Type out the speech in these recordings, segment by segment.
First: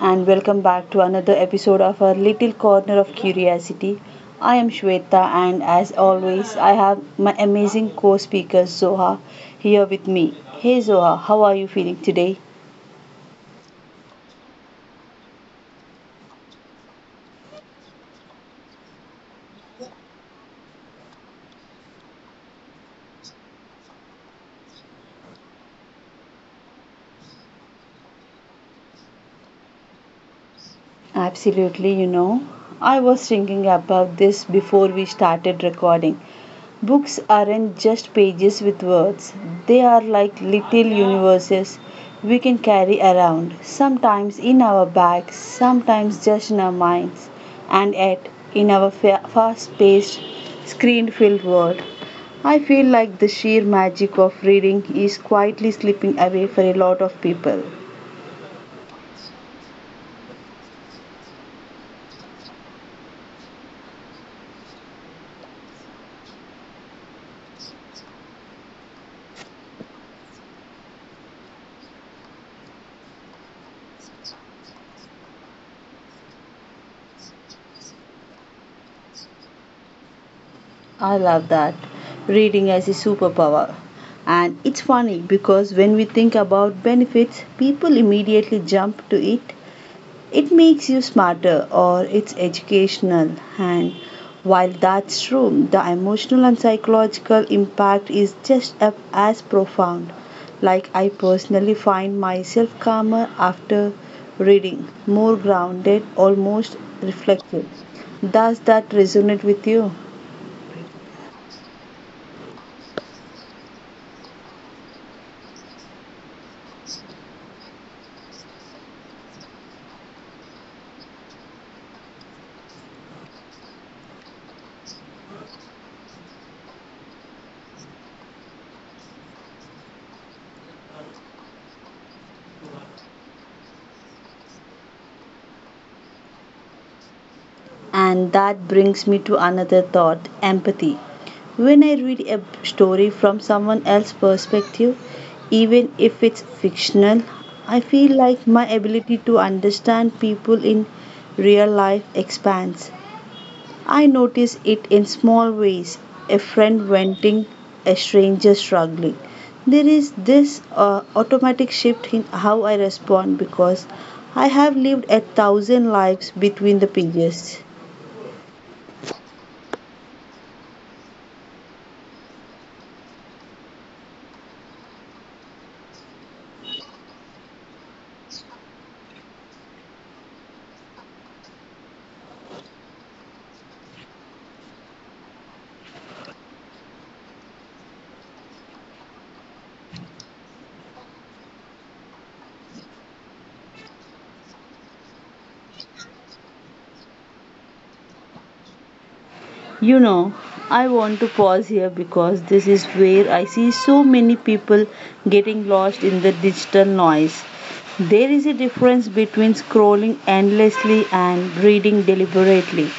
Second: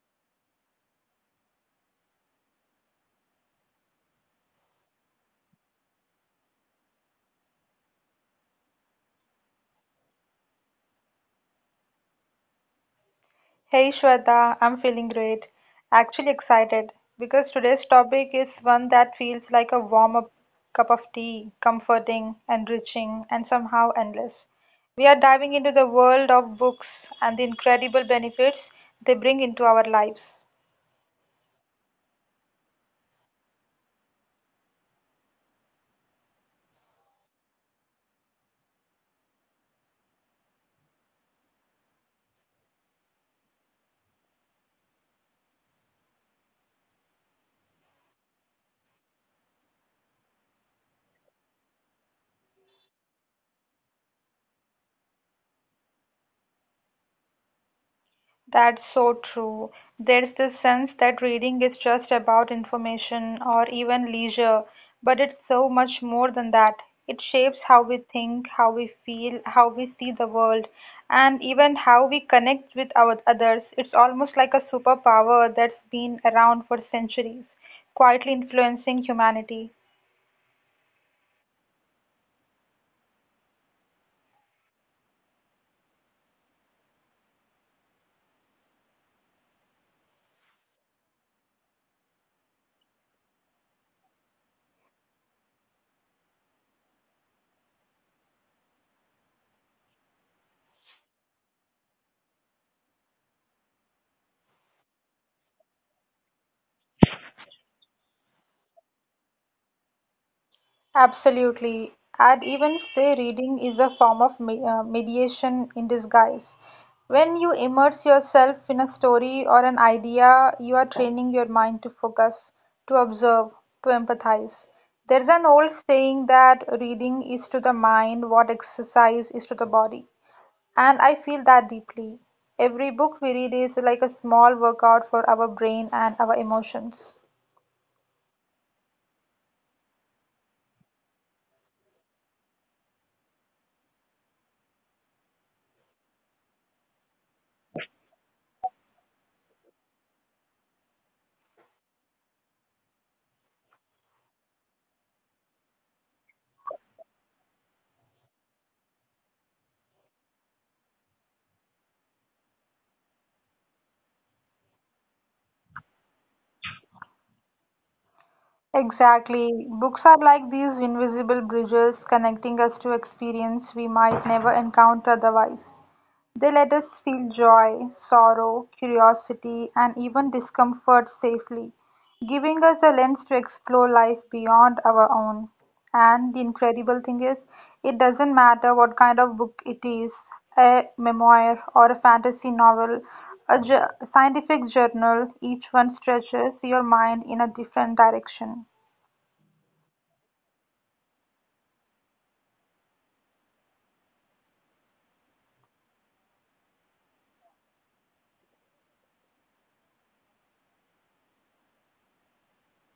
and welcome back to another episode of our little corner of curiosity. I am Shweta, and as always, I have my amazing co speaker Zoha here with me. Hey, Zoha, how are you feeling today? Hey Shweta, I'm feeling great. Actually excited because today's topic is one that feels like a warm up cup of tea, comforting, enriching, and somehow endless. We are diving into the world of books and the incredible benefits they bring into our lives. Absolutely, I was thinking about this before we started recording. Books aren't just pages with words, they are like little universes we can carry around, sometimes in our bags, sometimes just in our minds, and yet in our fast paced, screen filled world. I feel like the sheer magic of reading is quietly slipping away for a lot of people. That's so true. There's this sense that reading is just about information or even leisure, but it's so much more than that. It shapes how we think, how we feel, how we see the world, and even how we connect with our others. It's almost like a superpower that's been around for centuries, quietly influencing humanity. I love that. Reading as a superpower. And it's funny because when we think about benefits, people immediately jump to it it makes you smarter or it's educational and while that's true the emotional and psychological impact is just as profound, like I personally find myself calmer after reading, more grounded, almost reflective. Does that resonate with you? Absolutely. I'd even say reading is a form of me mediation in disguise. When you immerse yourself in a story or an idea, you are training your mind to focus, to observe, to empathize. There's an old saying that reading is to the mind what exercise is to the body. And I feel that deeply. Every book we read is like a small workout for our brain and our emotions. And that brings me to another thought, empathy. When I read a story from someone else's perspective, even if it's fictional, I feel like my ability to understand people in real life expands. I notice it in small ways, a friend venting, a stranger struggling. There is this automatic shift in how I respond because I have lived a thousand lives between the pages. Exactly. Books are like these invisible bridges connecting us to experience we might never encounter otherwise. They let us feel joy, sorrow, curiosity, and even discomfort safely, giving us a lens to explore life beyond our own. And the incredible thing is, it doesn't matter what kind of book it is a memoir or a fantasy novel, a scientific journal, each one stretches your mind in a different direction. You know, I want to pause here because this is where I see so many people getting lost in the digital noise. There is a difference between scrolling endlessly and reading deliberately.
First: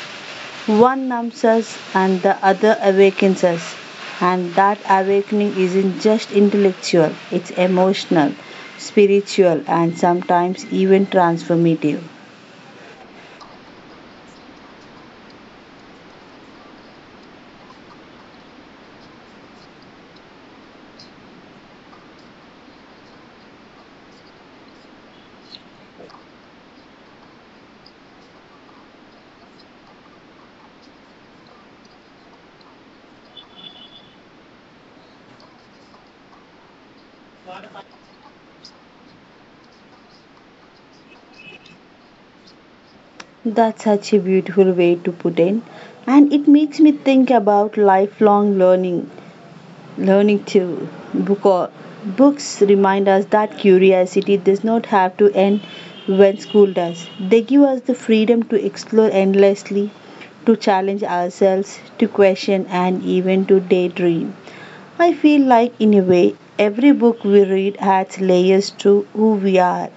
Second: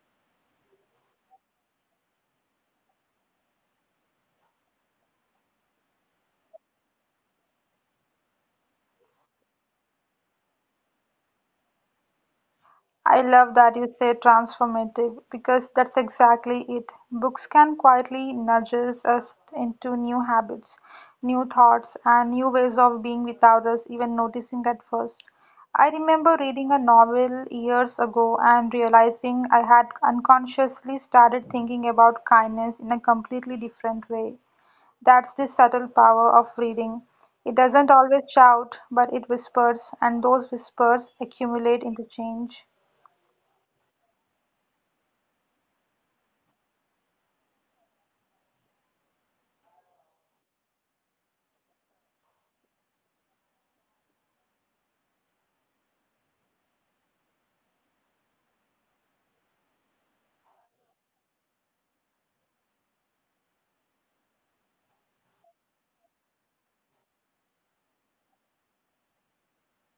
One numbs us and the other awakens us. And that awakening isn't just intellectual, it's emotional, spiritual, and sometimes even transformative. I love that you say transformative because that's exactly it. Books can quietly nudge us into new habits, new thoughts, and new ways of being without us even noticing at first. I remember reading a novel years ago and realizing I had unconsciously started thinking about kindness in a completely different way. That's the subtle power of reading. It doesn't always shout, but it whispers, and those whispers accumulate into change. That's such a beautiful way to put in, and it makes me think about lifelong learning too, because books remind us that curiosity does not have to end when school does. They give us the freedom to explore endlessly, to challenge ourselves, to question, and even to daydream. I feel like in a way every book we read adds layers to who we are.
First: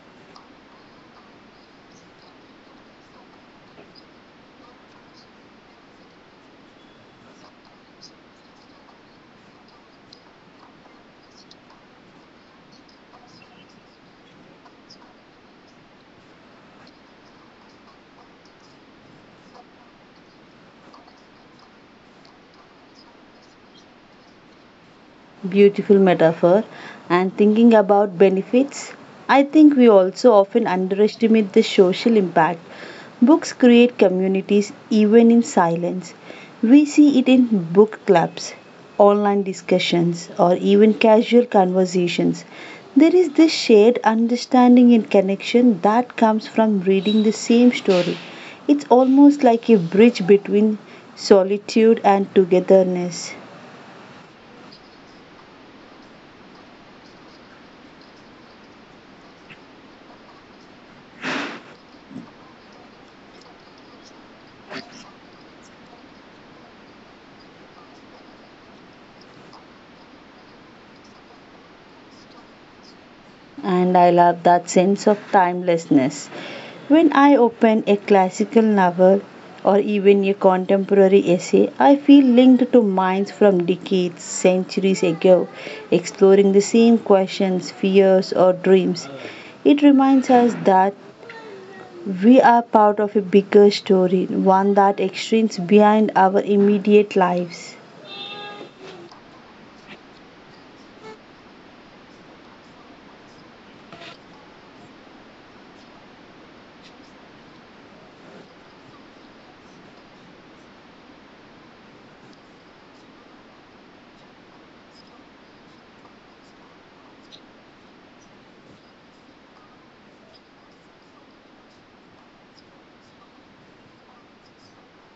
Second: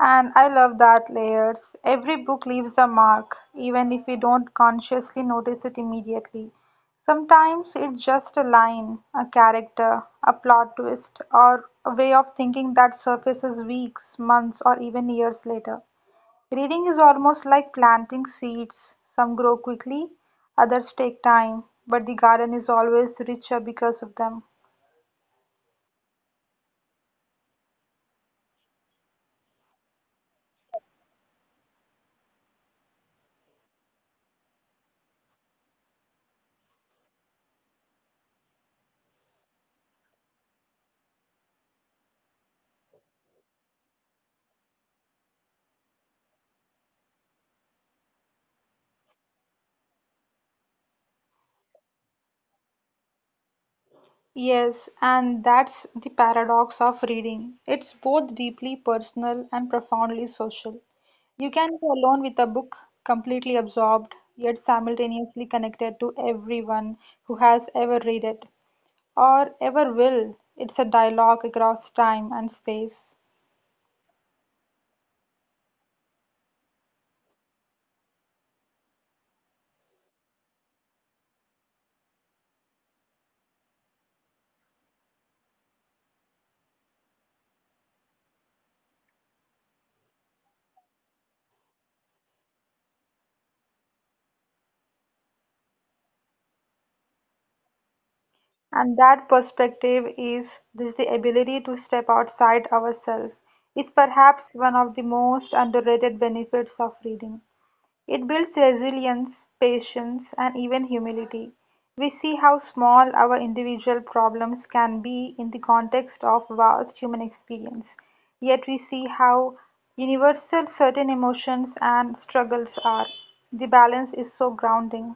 And I love that layers. Every book leaves a mark, even if we don't consciously notice it immediately. Sometimes it's just a line, a character, a plot twist, or a way of thinking that surfaces weeks, months, or even years later. Reading is almost like planting seeds. Some grow quickly, others take time, but the garden is always richer because of them. Beautiful metaphor. And thinking about benefits, I think we also often underestimate the social impact. Books create communities even in silence. We see it in book clubs, online discussions, or even casual conversations. There is this shared understanding and connection that comes from reading the same story. It's almost like a bridge between solitude and togetherness. Yes, and that's the paradox of reading. It's both deeply personal and profoundly social. You can be alone with a book, completely absorbed, yet simultaneously connected to everyone who has ever read it or ever will. It's a dialogue across time and space. And I love that sense of timelessness. When I open a classical novel or even a contemporary essay, I feel linked to minds from decades, centuries ago, exploring the same questions, fears, or dreams. It reminds us that we are part of a bigger story, one that extends beyond our immediate lives. And that perspective is this the ability to step outside ourselves is perhaps one of the most underrated benefits of reading. It builds resilience, patience, and even humility. We see how small our individual problems can be in the context of vast human experience, yet, we see how universal certain emotions and struggles are. The balance is so grounding.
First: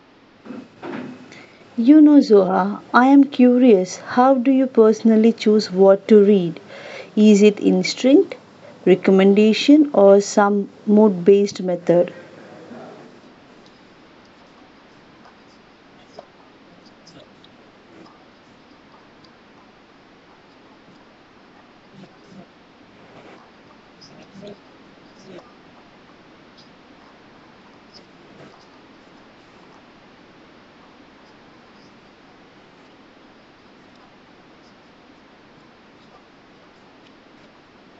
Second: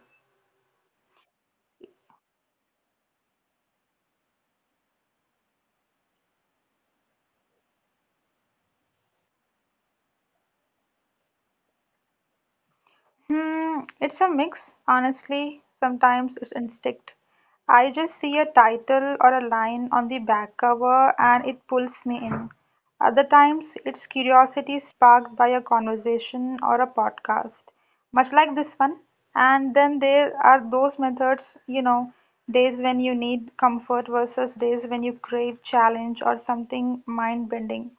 You know, Zoha, I am curious, how do you personally choose what to read? Is it instinct, recommendation, or some mood based method? Hmm, it's a mix, honestly. Sometimes it's instinct. I just see a title or a line on the back cover and it pulls me in. Other times, it's curiosity sparked by a conversation or a podcast, much like this one. And then there are those methods, you know, days when you need comfort versus days when you crave challenge or something mind bending.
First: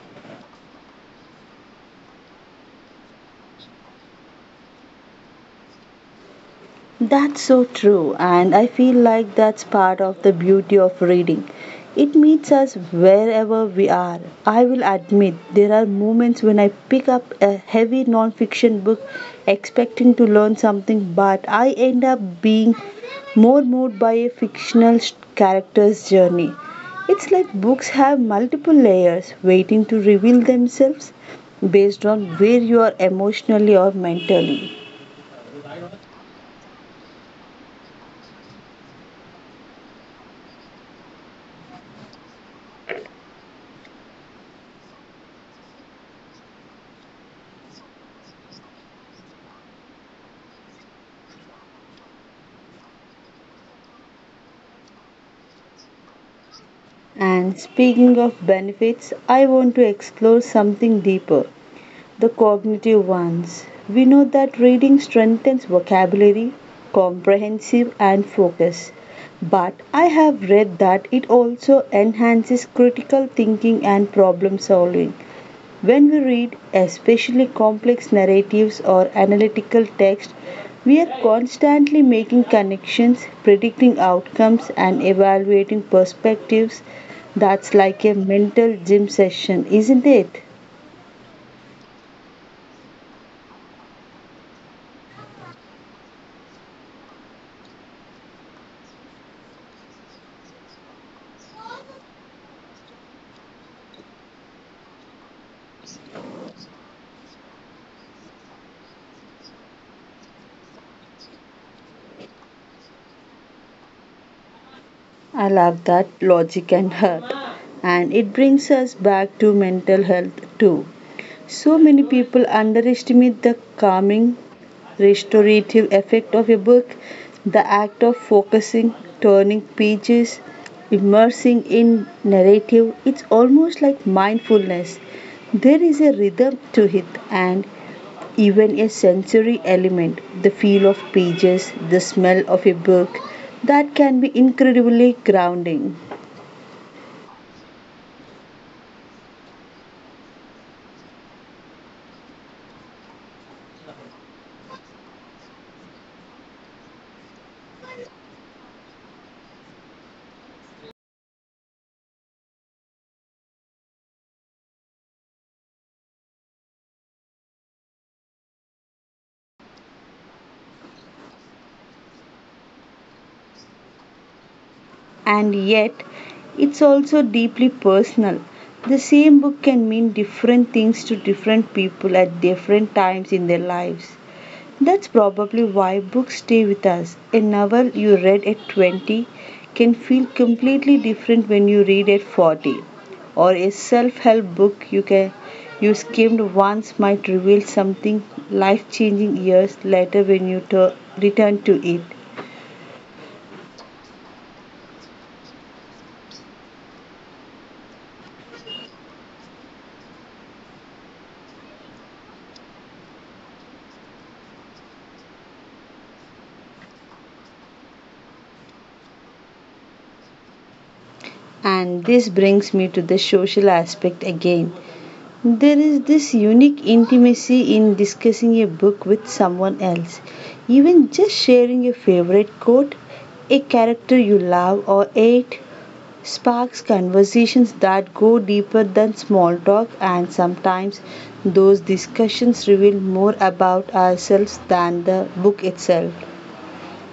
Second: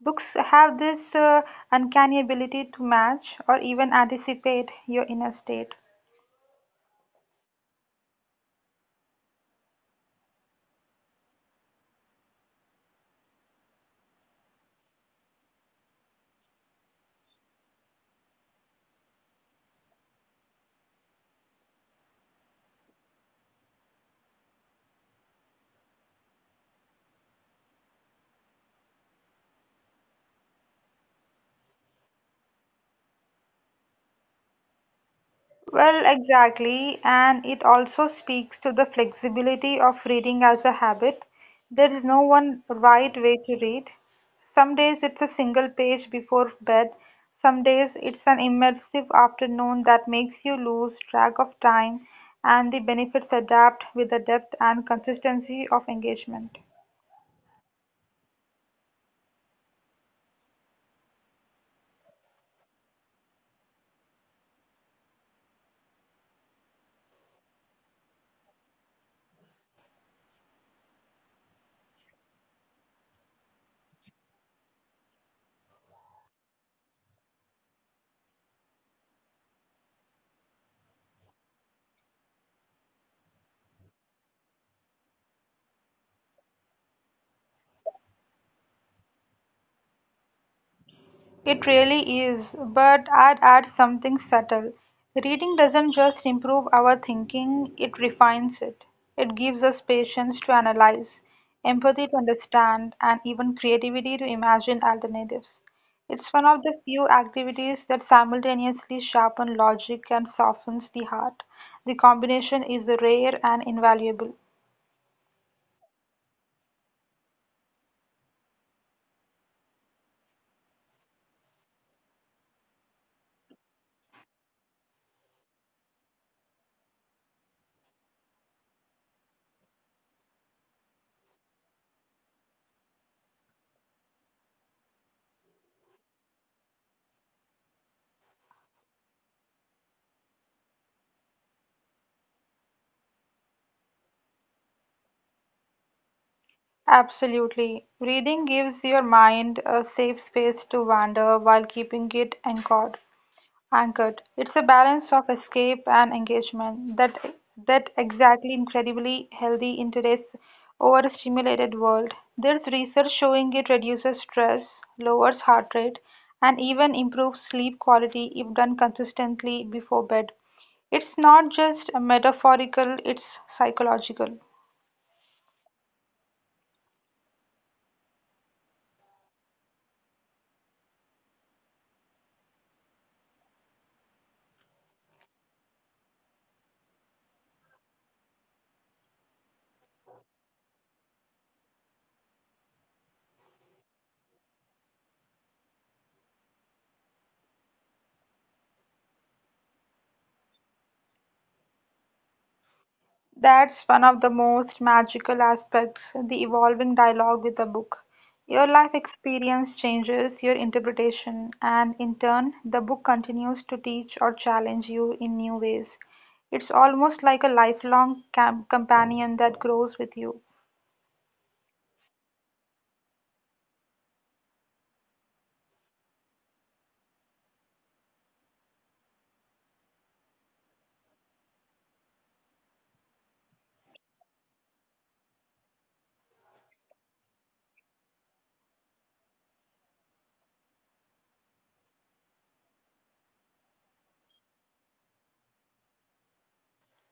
Books have this uncanny ability to match or even anticipate your inner state. That's so true, and I feel like that's part of the beauty of reading. It meets us wherever we are. I will admit there are moments when I pick up a heavy non-fiction book expecting to learn something, but I end up being more moved by a fictional character's journey. It's like books have multiple layers waiting to reveal themselves based on where you are emotionally or mentally. Well, exactly, and it also speaks to the flexibility of reading as a habit. There is no one right way to read. Some days it's a single page before bed, some days it's an immersive afternoon that makes you lose track of time, and the benefits adapt with the depth and consistency of engagement. And speaking of benefits, I want to explore something deeper, the cognitive ones. We know that reading strengthens vocabulary, comprehension, and focus. But I have read that it also enhances critical thinking and problem solving. When we read, especially complex narratives or analytical texts, we are constantly making connections, predicting outcomes, and evaluating perspectives. That's like a mental gym session, isn't it? It really is, but I'd add something subtle. Reading doesn't just improve our thinking, it refines it. It gives us patience to analyze, empathy to understand, and even creativity to imagine alternatives. It's one of the few activities that simultaneously sharpen logic and softens the heart. The combination is rare and invaluable. I love that, logic and heart. And it brings us back to mental health too. So many people underestimate the calming, restorative effect of a book, the act of focusing, turning pages, immersing in narrative. It's almost like mindfulness. There is a rhythm to it, and even a sensory element, the feel of pages, the smell of a book, that can be incredibly grounding. Absolutely. Reading gives your mind a safe space to wander while keeping it anchored. Anchored. It's a balance of escape and engagement that exactly incredibly healthy in today's overstimulated world. There's research showing it reduces stress, lowers heart rate, and even improves sleep quality if done consistently before bed. It's not just a metaphorical, it's psychological. And yet it's also deeply personal. The same book can mean different things to different people at different times in their lives. That's probably why books stay with us. A novel you read at 20 can feel completely different when you read at 40, or a self-help book you can you skimmed once might reveal something life-changing years later when you tur return to it. That's one of the most magical aspects the evolving dialogue with the book. Your life experience changes your interpretation, and in turn, the book continues to teach or challenge you in new ways. It's almost like a lifelong companion that grows with you. And this brings me to the social aspect again. There is this unique intimacy in discussing a book with someone else. Even just sharing your favorite quote, a character you love or hate, sparks conversations that go deeper than small talk, and sometimes those discussions reveal more about ourselves than the book itself.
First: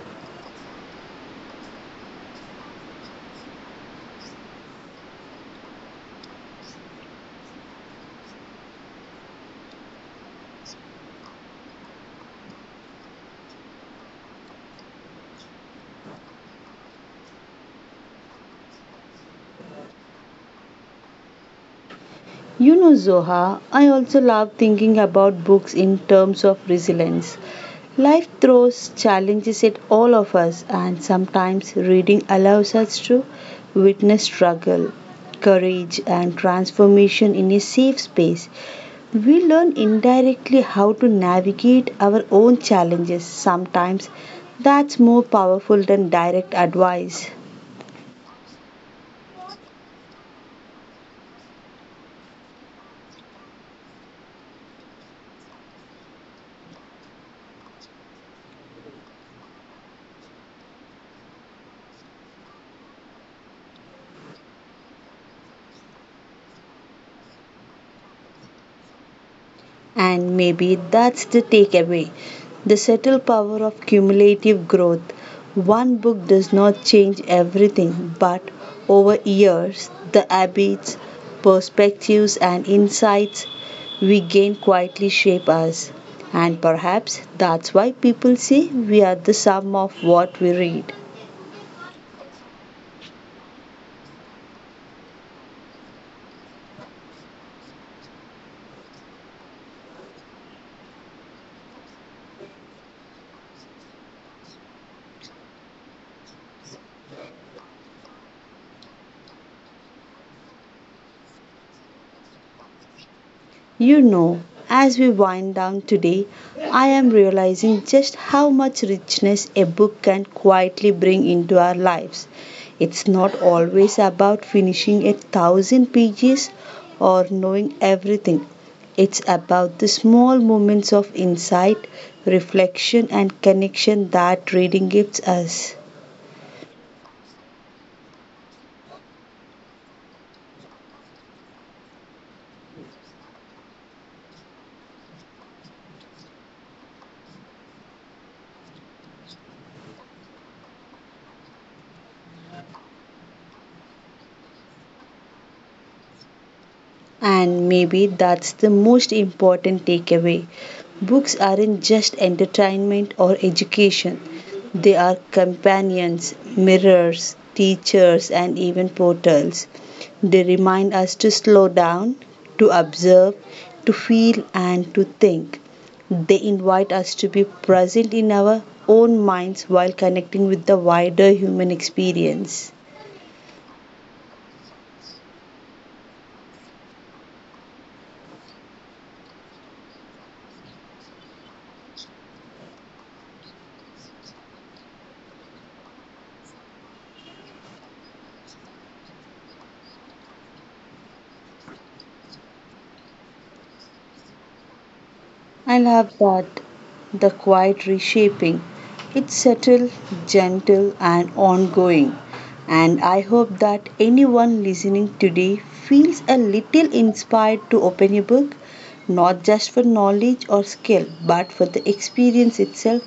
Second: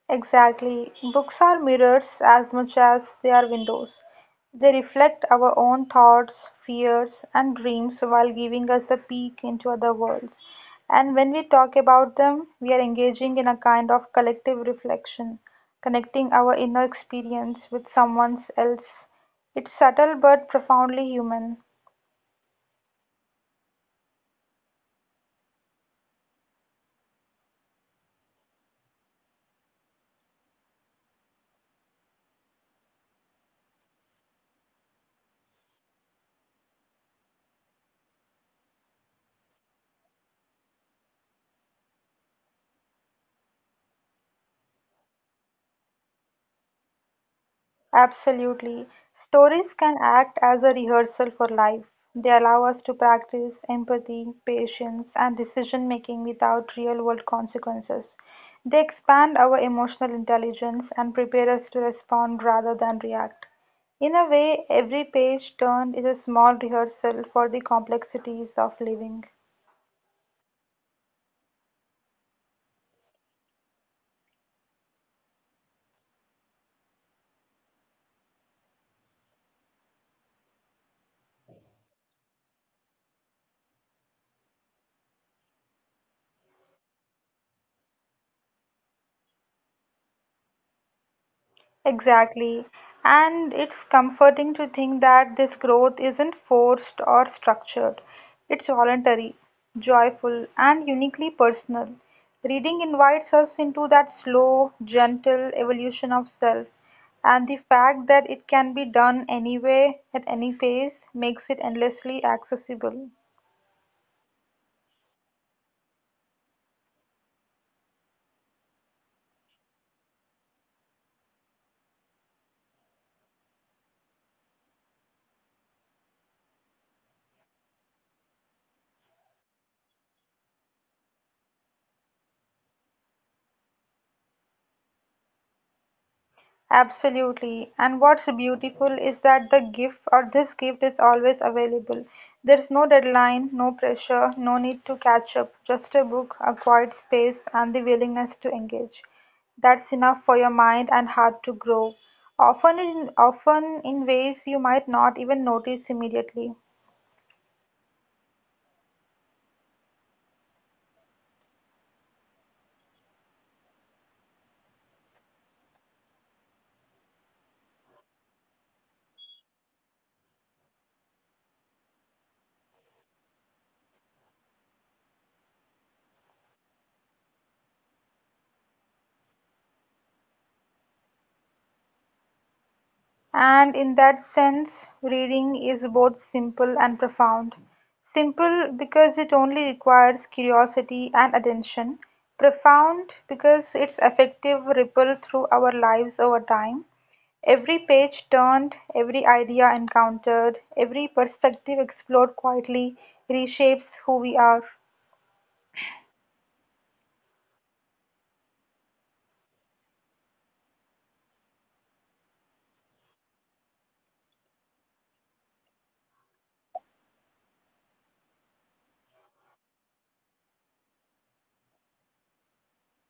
Exactly. Books are mirrors as much as they are windows. They reflect our own thoughts, fears, and dreams while giving us a peek into other worlds. And when we talk about them, we are engaging in a kind of collective reflection, connecting our inner experience with someone else. It's subtle but profoundly human. You know, Zoha, I also love thinking about books in terms of resilience. Life throws challenges at all of us, and sometimes reading allows us to witness struggle, courage, and transformation in a safe space. We learn indirectly how to navigate our own challenges. Sometimes that's more powerful than direct advice. Absolutely. Stories can act as a rehearsal for life. They allow us to practice empathy, patience, and decision making without real world consequences. They expand our emotional intelligence and prepare us to respond rather than react. In a way, every page turned is a small rehearsal for the complexities of living. And maybe that's the takeaway, the subtle power of cumulative growth. One book does not change everything, but over years, the habits, perspectives, and insights we gain quietly shape us. And perhaps that's why people say we are the sum of what we read. Exactly. And it's comforting to think that this growth isn't forced or structured. It's voluntary, joyful, and uniquely personal. Reading invites us into that slow, gentle evolution of self, and the fact that it can be done anywhere at any pace, makes it endlessly accessible. You know, as we wind down today, I am realizing just how much richness a book can quietly bring into our lives. It's not always about finishing a thousand pages or knowing everything. It's about the small moments of insight, reflection, and connection that reading gives us. Absolutely. And what's beautiful is that the gift or this gift is always available. There's no deadline, no pressure, no need to catch up, just a book, a quiet space, and the willingness to engage. That's enough for your mind and heart to grow. Often in ways you might not even notice immediately. And maybe that's the most important takeaway. Books aren't just entertainment or education, they are companions, mirrors, teachers, and even portals. They remind us to slow down, to observe, to feel, and to think. They invite us to be present in our own minds while connecting with the wider human experience. And in that sense, reading is both simple and profound. Simple because it only requires curiosity and attention. Profound because its effective ripple through our lives over time. Every page turned, every idea encountered, every perspective explored quietly reshapes who we are. I love that, the quiet reshaping. It's subtle, gentle, and ongoing. And I hope that anyone listening today feels a little inspired to open a book, not just for knowledge or skill, but for the experience itself,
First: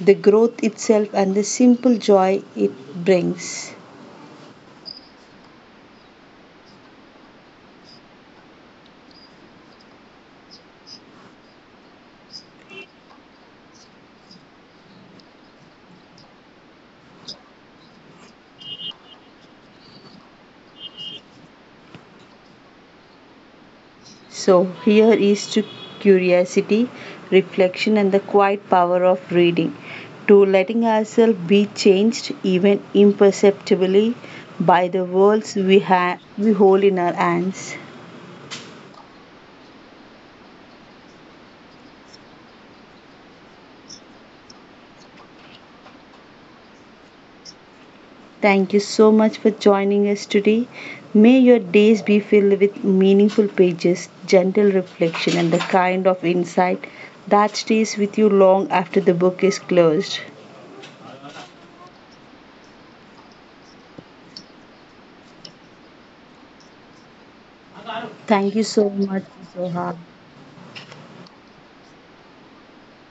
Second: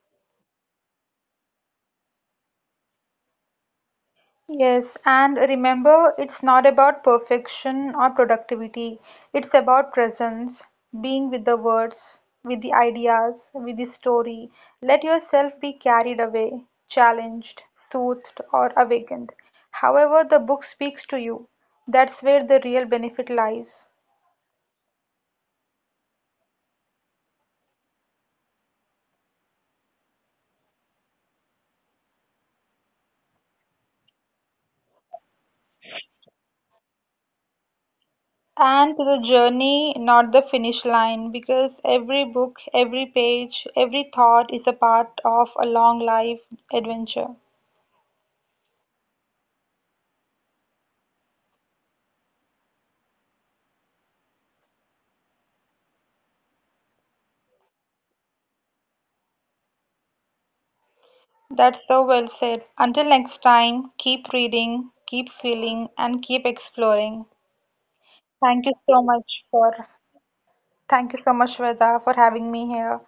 the growth itself, and the simple joy it brings. Yes, and remember, it's not about perfection or productivity. It's about presence, being with the words, with the ideas, with the story. Let yourself be carried away, challenged, soothed, or awakened. However, the book speaks to you. That's where the real benefit lies. So here is to curiosity, reflection, and the quiet power of reading, to letting ourselves be changed even imperceptibly by the worlds we have we hold in our hands. And to the journey, not the finish line, because every book, every page, every thought is a part of a long life adventure. Thank you so much for joining us today. May your days be filled with meaningful pages, gentle reflection, and the kind of insight that stays with you long after the book is closed. That's so well said. Until next time, keep reading, keep feeling, and keep exploring. Thank you Thank you so so much, much for Zoha. thank you so much, Veda, for having me here.